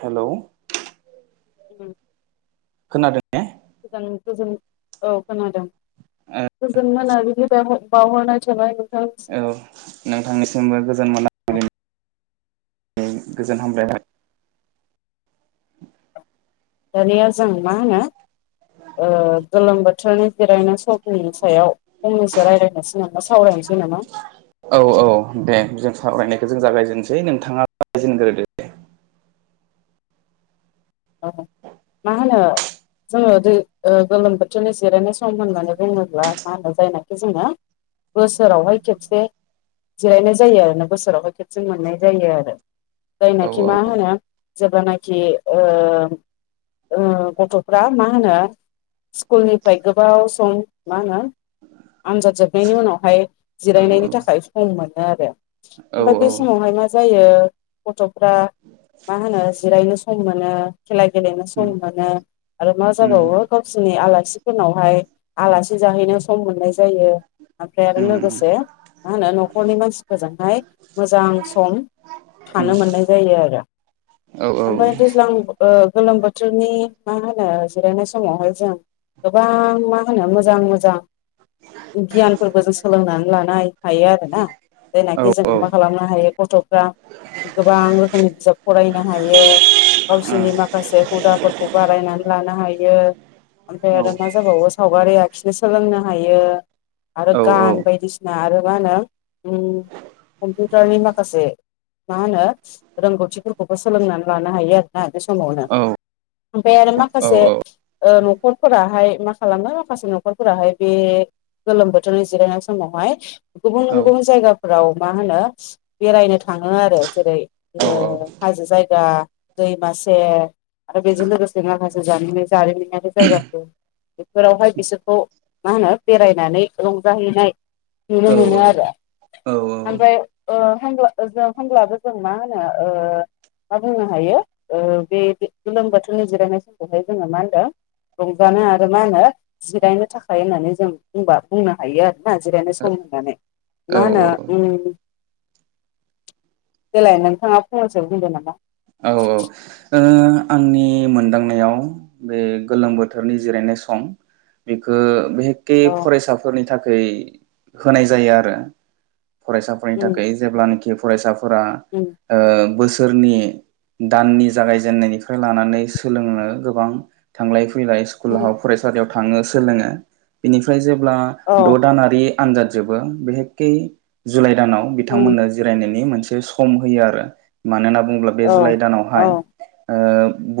Hello उम खोनादों ने? गो [unintelligible] गोजोन औ खोनादों गोजोन मोनाबिलि [unintelligible] [unintelligible] औ नोंथांनिसिमबो गोजोन मोननाय गोजोन हामलायबाय दानिया जों मा होनो गोलोम बोथोरनि जिरायनाय समनि सायाव फंनैसो रायजलायनोसै नामा सावरायनोसै नामा औ - औ दे जों सावराय जों जागायजेननोसै नोंथांङा रायलाजेग्रोदो औ मा होनो जोंङो दै गोलोम बोथोरनि जिरायनाय सम होननानै बुंङोब्ला मा होनो जायनाखि जोंङो बोसोरावहाय खेबसे जिरायनाय जायो आरोोना बोसोराव खेबसे मोननाय जायो आरो औ जायनाखि मा होनो जेब्लानाखि गथ'फ्रा मा होनो स्कुलनिफ्राय गोबाव सम मा होनो आनजाद जोबनायनि उनावहाय औ जिरायनायनि थाखाय सम मोनो आरो औ ओमफ्राय औ बे समावहाय मा जायो गथ'फ्रा मा होनो जिरायनो सम मोन मोनो खेला गेलेनो सम उम मोनो आरो मा उम जाबावो गावसिरनि आलासिफोरनावहाय आलासि जाहैनो सम मोननाय जायो ओमफ्राय आरो उम लोगोसे मा होनो न'खरनि मानसिफोरजोंहाय मोजां सम उम थानो मोननाय जायो आरो औ -औ ओमफ्राय दैज्लां गोलोम बोथोरनि मा होनो जिरायनाय समावहाय जों गोबां मा होनो मोजां मोजां गियानफोरबो जों सोलोंनानै लानो हायो आरोना जायनाखि जों औ मा खालामनो हायो गथ'फ्रा गोबां रोखोमनि बिजाब फरायनो हायो गावसोरनि औ माखासे हुदाफोरखौ बारायनानै लानो हायो ओमफ्राय आरो मा जाबावो सावगारि आखिनो सोलोंनो हायो आरो औ गान बायदिसिना आरो मा होनो कम्पिउटारनि माखासे मा होनो रोंगौथिफोरखौबो सोलोंनानै लानो हायो आरो दा बे समावनो ओमफ्राय आरो माखासे न'खरफोराहाय मा खालामो माखासे न'खरफोराहाय बे गोलोम बोथोरनि जिरायनाय समावहाय गुबुन गुबुन जायगा फोराव मा होनो बेरायनो थांङो आरो जेरै हाजो जायगा दैमासे आरो बेजों लोगोसे माखासे ज जारिमिन बे जायगाफोर बेफोरावहाय बिसोरखौ मा होनो बेरायनानै रंजाहैनाय नुनो मोननि आरो ओमफ्राय होनब्ला हब्लाबो जों मा होनो मा बुंनो हायो बे गोलोम बोथोरनि जिरायनाय समखौहाय जोंङो मा होनदों रंजानो आरो मा होनो जिरायनो थाखाय होननानै जों बुंबा बुंनो हायो आरोना जिरायनो सम मा औ औ होनो देलाय नोंथांङा फंनैसो होनदो नामा औ- औ आंनि मोनदांनायाव बे गोलोम बोथोरनि जिरायनाय सम बेखौ बे एके औ फरायसाफोरनि थाखाय होनाय जायो आरो फरायसाफोरनि उम थाखाय जेमज्ञब्लानाखि फरायसाफोरा उम बोसोर सोरनि दाननि जागायजेननायनिफ्राय लानानै सोलोंनो गोबां थांलाय फैलाय स्कुलाव उम फरायसालियाव थांङो सोलोंङो बेनिफ्राय जेब्ला औ द' दानारि आनजाद जबो बिहेकै जुलाइ दानाव उम बिथांमोननो जिरायनायनि मोनसे से होयो आरो मानो होनना बुंङोब्ला बे औ जुलाइ औ दानावहाय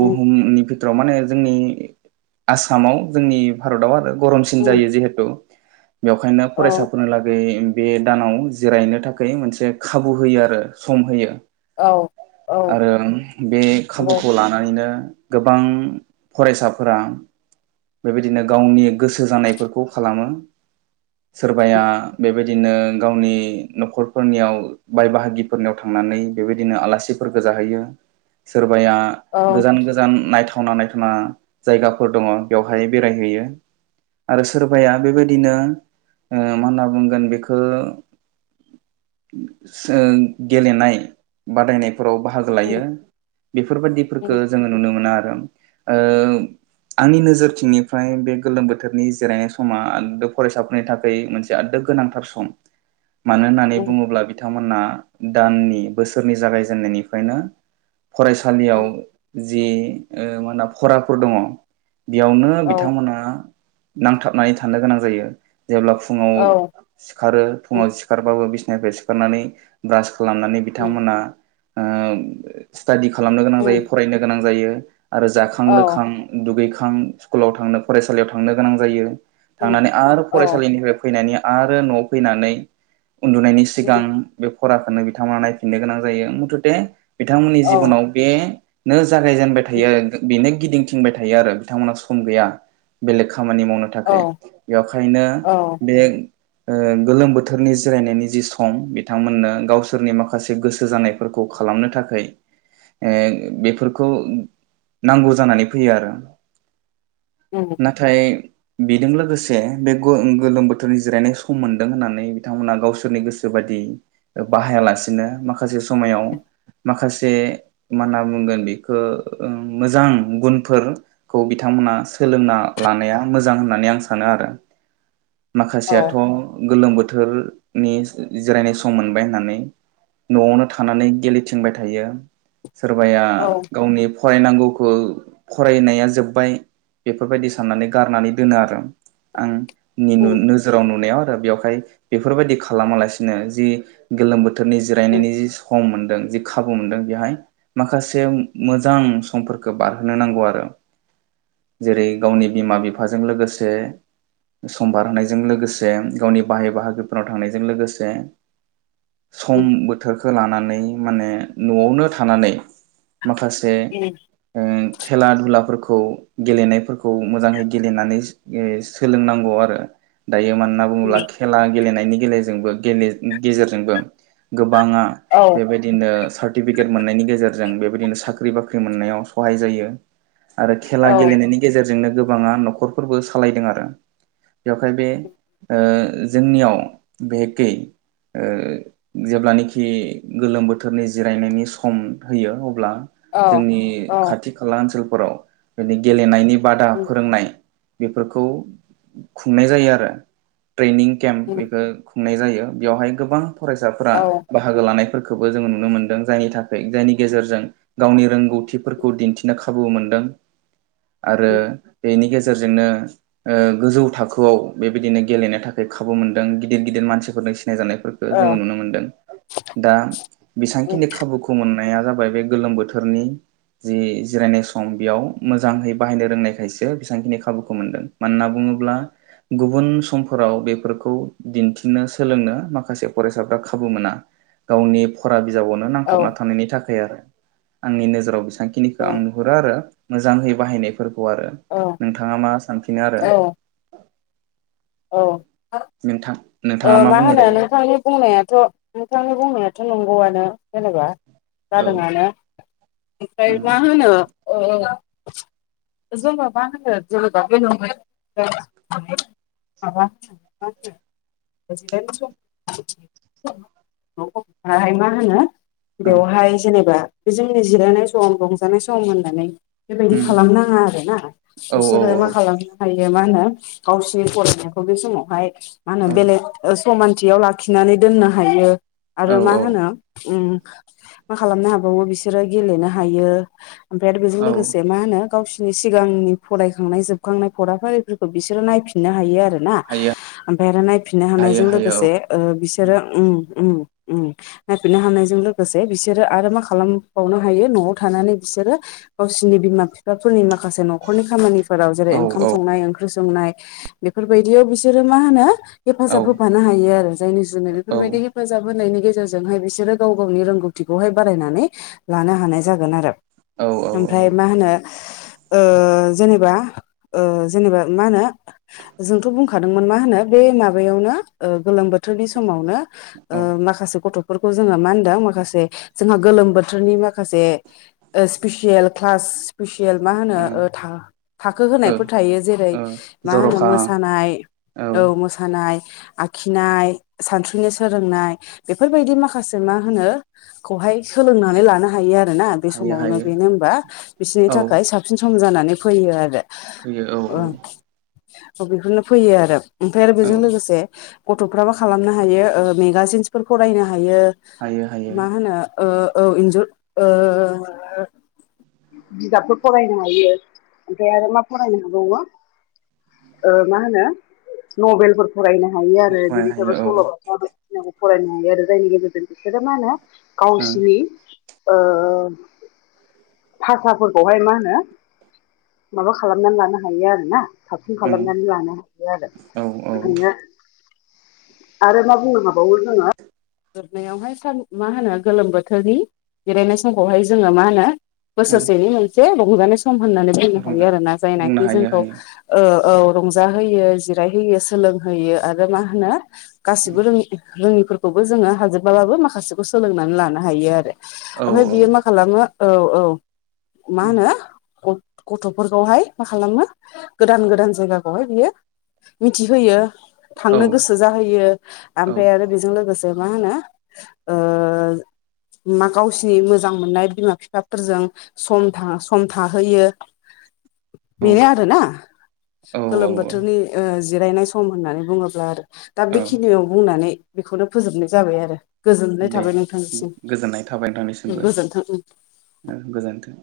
उम बिथोराव माने जोंनि आसामाव जोंनि भारताव आरो गरमसिन उम जायो जिहेतु बेवहायनो औ फरायसाफोरनिलागै बे दानाव जिरायनो थाखाय मोनसे खाबु होयो आरो सम होयो औ औ आरो बे नंगौ खाबुखौ लानानैनो गोबां फरायसाफोरा बेबायदिनो गावनि गोसो जानायफोरखौ खालामो सोरबाया उम बे बेबायदिनो गावनि न'खरफोरनियाव बाय बाहागिफोरनियाव थांनानै बेबायदिनो आलासिफोरखौ जाहैयो सोरबाया औ गोजान गोजान नायथावना नायथावना जायगाफोर दङ बेवहाय बेरायहैयो आरो उम सोरबाया बेबायदिनो मा होनना बुंगोन बेखौ गेलेनाय बादायनाय फोराव बाहागो लायो उम बेफोरबायाददिफोरखौ उम जोङो नुनो मोना आरो आंनि नोजोरथिंनिफ्राय बे गोलोम बोथोरनि जिरायनाय समा आदोब फरायसाफोरनि थाखाय मोनसे आदोब गोनांथार सम मानो होननानै उम बुङोब्ला बिथांमोन मोनादाननि बोसोरनि जागायजेननायनिफ्रायनो फरायसालियाव उम जि मा होनो फराफोर दङ बेयावनो औ बिथांमोना नांथाबनानै थानो गोनां जायो जेब्ला फुङाव औ सिखारो उम फुङाव सिखारबाबो बि फ्राय सिखारनानै ब्रास खालामनानै उम बिथांमोना स्टाडि खालामनो गोनां उम जायो फरायनो गोनां जायो आरो जाखां औ लोखां दुगै सकुलाव थांनो फरायसालियाव थांनो गोनां जायो उम थांनानै आरो औ फरायसालिनिफ्राय फैनानै आरो न'आव फैनानै उन्दुनायनि सिगां उम बे फराखौनो बिथांमोना नायफिननो गोनां जायो मुथथे बिथांमोननि औ जिबनाव बेनो जागायजेनबाय उम थायो बेनो गिदिंथिंबाय थायो आरो बिथांमोना सम गैया बेलेक खामानि मावनो औ थाखाय बेखायनो औ बे गोलोम बोथोरनि जिरायनायनि जि सम बिथांमोननो गावसोरनि माखासे गोसो जानायफोरखौ खौ खालामनो थाखाय बेफोरखौ नांगौ जानानै फैयो आरो उम नाथाय बेजों लोगोसे बे गोलोम बोथोरनि जिरायनाय सम मोनदों होननानै बिथांमोना गावसोरनि गोसो बायदि बाहायालासेनो माखासे समायाव माखासे मा होनना बुंगोन बेखौ मोजां गुनफोरखौ बिथांमोना सोलोंना लानाया मोजां होननानै आं सानो आरो [unintelligible] औ माखासेयाथ' गोलोम बोथोरनि जिरायनाय सम मोनबाय होननानै न'आवनो थानानै गेलेथिंबाय थायो सोरबाया औ गावनि फरायनांगौखौ फरायनाया जोब्बाय बेफोरबायदि साननानै गारनानै दोनो आरो आं नि उम नोजोराव नुनायाव आरो बेवहाय बेफोरबायदि खालामालासिनो जि गोलोम बोथोर बोथोरनि उम जिरायनायनि जि सम मोनदों जि खाबु मोनदों बेहाय माखासे मोजां समफोरखौ बारहोनो नांगौ आरो जेरै गावनि बिमा बिफाजों लोगोसे सम बारहायजों लोगोसे गावनि बाहाय बाहागोफोराव थांनायजों लोगोसे उम सम बोथोरखौ लानानै माने न'आवनो थानानै माखासे उम खेला दधुलाफोरखौ गेलेनायफोरखौ मोजाङै गेलेनानै सोलोंनांगौ आरो दायो माहोनना उम बुङोब्ला खेला गेलेनायनि गेजेरजोंबो गोबाङा औ बेबायदिनो सार्टिफिकेट मोननायनि गेजेरजों बेबायदिनो साख्रि बाख्रि मोननायाव सहाय जायो आरो खेला औ गेलेनायनि गेजेरजोंनो गोबाङा न'खरफोरबो सालायदों आरो बेवखाय बे जोंनियाव बेहेकै जेब्लानाखि गोलोम बोथोरनि जिरायनायनि सम होयो अब्ला औ जोंनि औ खाथि खाला ओनसोलफोराव बिदि गेलेनायनि बादा उम फोरोंनाय बेफोरखौ खुंनाय जायो आरो ट्रेनिं केम्प उम बेखो खुंनाय जायो बेवहाय गोबां फरायसाफोरा औ बाहागो लानाय फोरखोबो जोङो नुनो मोनदों जायनि थाखाय जायनि गेजेरजों गावनि उम रोंगौथिफोरखौ दिन्थिनो खाबु मोनदों आरो उम बेनि गेजेराव गेजेरजोंनो ओ गोजौ थाखोआव बेबायदिनो गेलेनो थाखाय खाबु मोन्दों गिदिर गिदिर मानसिफोरनि सि नाय जानायफोरखो औ जोङो नुनो मोनदों। दा बेसेबांखिनि उम खाबुखौ मोननाया जाबाय बाय बे गोलोम बोथोरनि जि जिरायनाय सम बियाव मोजाहै बाहायनो रोंनायखायसो बेसेबांखिनि खाबुखौ मोनदों। मानना बुङो ब्ला गुबुन समफोराव बेफोरखौ दिन्थिनो सोलोंनो माखासे फरायसाफ्रा खाबु मोना। गावनि फरा बिजाबावनो औ नांथाबना थानायनि थाखाय आरो आंनि नोजोराव बेसेबांखिनिखौ आं नुहुरो आरो। मोजाङै बाहायनायफोरखौ आरो नोंथाङा मा सानफिनो आरो औ औ नोंथां औ नोंथाङा मा बुङो होनो दायो नोंथांनि बुंनायाथ' नोंथांनि बुंनायाथ' नंगौआनो जेनेबा औ जादोंआनो ओमफ्राय औ मा होनो औ जोङो मा होनो [inaudible] [inaudible] [inaudible] हाय मा होनो औ बेवहाय जेनेबा बे जोंनि जिरायनाय सम रंजानाय सम होननानै बेबायदि खालाम नाङा आरो ना औ बिसोरो मा खालामनो हायो मा होनो गावसोर नि फरायनायखौ बे समावहाय मा होनो बेलेग समानथियाव लाखिनानै दोननो हायो औ आरो मा औ होनो उम मा खालामनो हाबावो बिसोरो गेलेनो हायो ओमफ्राय आरो बेजों औ लोगोसे मा होनो गावसिर नि सिगांनि फरायखांनाय जोबखांनाय फराफारिफोरखौ बिसोरो नायफिननो हायो आरो आरो ना हायो ओमफ्राय आरो नायफिननो हायो हानायजों हायो औ लोगोसे ओ बिसोरो उम उम उम नायफिननो हानायजों लोगोसे बिसोरो आरो मा खालामबावनो हायो न'आव थानानै बिस सोरो गावसिनि बिमा बिफाफोरनि मा खासे न'खरनि खामानिफोराव जेरै औ ओंखाम औ संनाय ओंख्रि संनाय बेफोर बायदियाव बिसोरो मा होनो औ हेफाजाब होफानो हायो आरो जायनि जुनै बेफोर औ बायदि हेफाजाब होनायनि गेजेरजों गेरजोंहाय बिसोरो गाव गावनि रोंगौथिखौहाय बारायनानै लानो हानाय जागोन आरो ओमफ्राय मा होनो ओ जेनेबा ओ जेनेबा मा होनो जोंथ' बुंखादोंमोन मा होनो बे माबायावनो गोलोम बोथोरनि समावनो ओ औ माखासे गथ' फोरखौ जोङो मा होनदों माखासे जोंहा गोलोम बोथोरनि माखासे स्पिसियेल क्लास स्पिसियेल मा होनो था-थाखो औ होनायफोर थायो जेरै औ मा होनो जर'खा मोसानाय औ मोसानाय आखिनाय, सानस्रिनो सोलोंनाय बेफोर बायदि माखासे मा होनो खौहाय सोलोंनानै लानो हायो आरोना बे हायो समावनो हायो बेनो होनबा बिसोरनि औ थाखाय साबसिन सम जानानै फैयो आरो फैयो औ औ औ बेफोरनो फैयो आरो ओमफ्राय आरो औ बेजों लोगोसे गथ'फ्राबो खालामनो हायो मेगाजिन्सफोर फरायनो हायो हायो हायो मा होनो ओ औ इन्जुर ओ बिजाबफोर फरायनो हायो ओमफ्राय आरो मा फरायनो हाबावो मा होनो नभेलफोरखौ फरायनो हायो आरो फरायनो हायो बिनिफ्रायबो औ सल' बाथ' बायदिसिनाखौ फरायनो हायो आरो जायनि गेजेरजों बिसोरो मा होनो गावसिनि ओ फाखाफोरखौहाय मा होनो माबा खालामनानै लानो हायो आरोना साबसिन खालामनानै लानो हायो आरो [unintelligible] औ औ आरो मा बुंनो हाबावो जोङो जोबनायावहाय सान मा होनो गोलोम बोथोरनि जिरायनाय समखौहाय जोङो मा होनो औ बोसोरसेनि मोनसे रंजानाय सम होननानै बुंनो रंजा हायो आरोना बुंनो जायनाखि हायो जोंखौ हायो ओ औ रंजा होयो जिरायहोयो सोलोंहोयो आरो मा होनो गासिबो रों रोङिफोरखौबो जोङो हाजोबाबाबो माखासेखौ सोलोंनानै लानो हायो आरो औ ओमफ्राय बियो मा खालामो औ औ मा होनो गथ'फोरखौहाय मा खालामो गोदान गोदान जायगाखौहाय बियो मिथिहोयो औ थांनो गोसो जाहोयो ओमफ्राय आरो बेजों लोगोसे से मा होनो ओ मा गावसिनि मोजां मोननाय बिमा बिफाफोरजों सम था सम थाहोयो औ बेनो आरो ना औ औ गोलोम बोथोरनि ओ जिरायनाय सम होननानै बुङोब्ला आरो दा औ बेखिनियाव बुंनानै बेखौनो फोजोबनाय जाबाय आरो गोजोननाय दे थाबाय नोंथांनिसिम गोजोनथों ओं ओं गोजोन्थों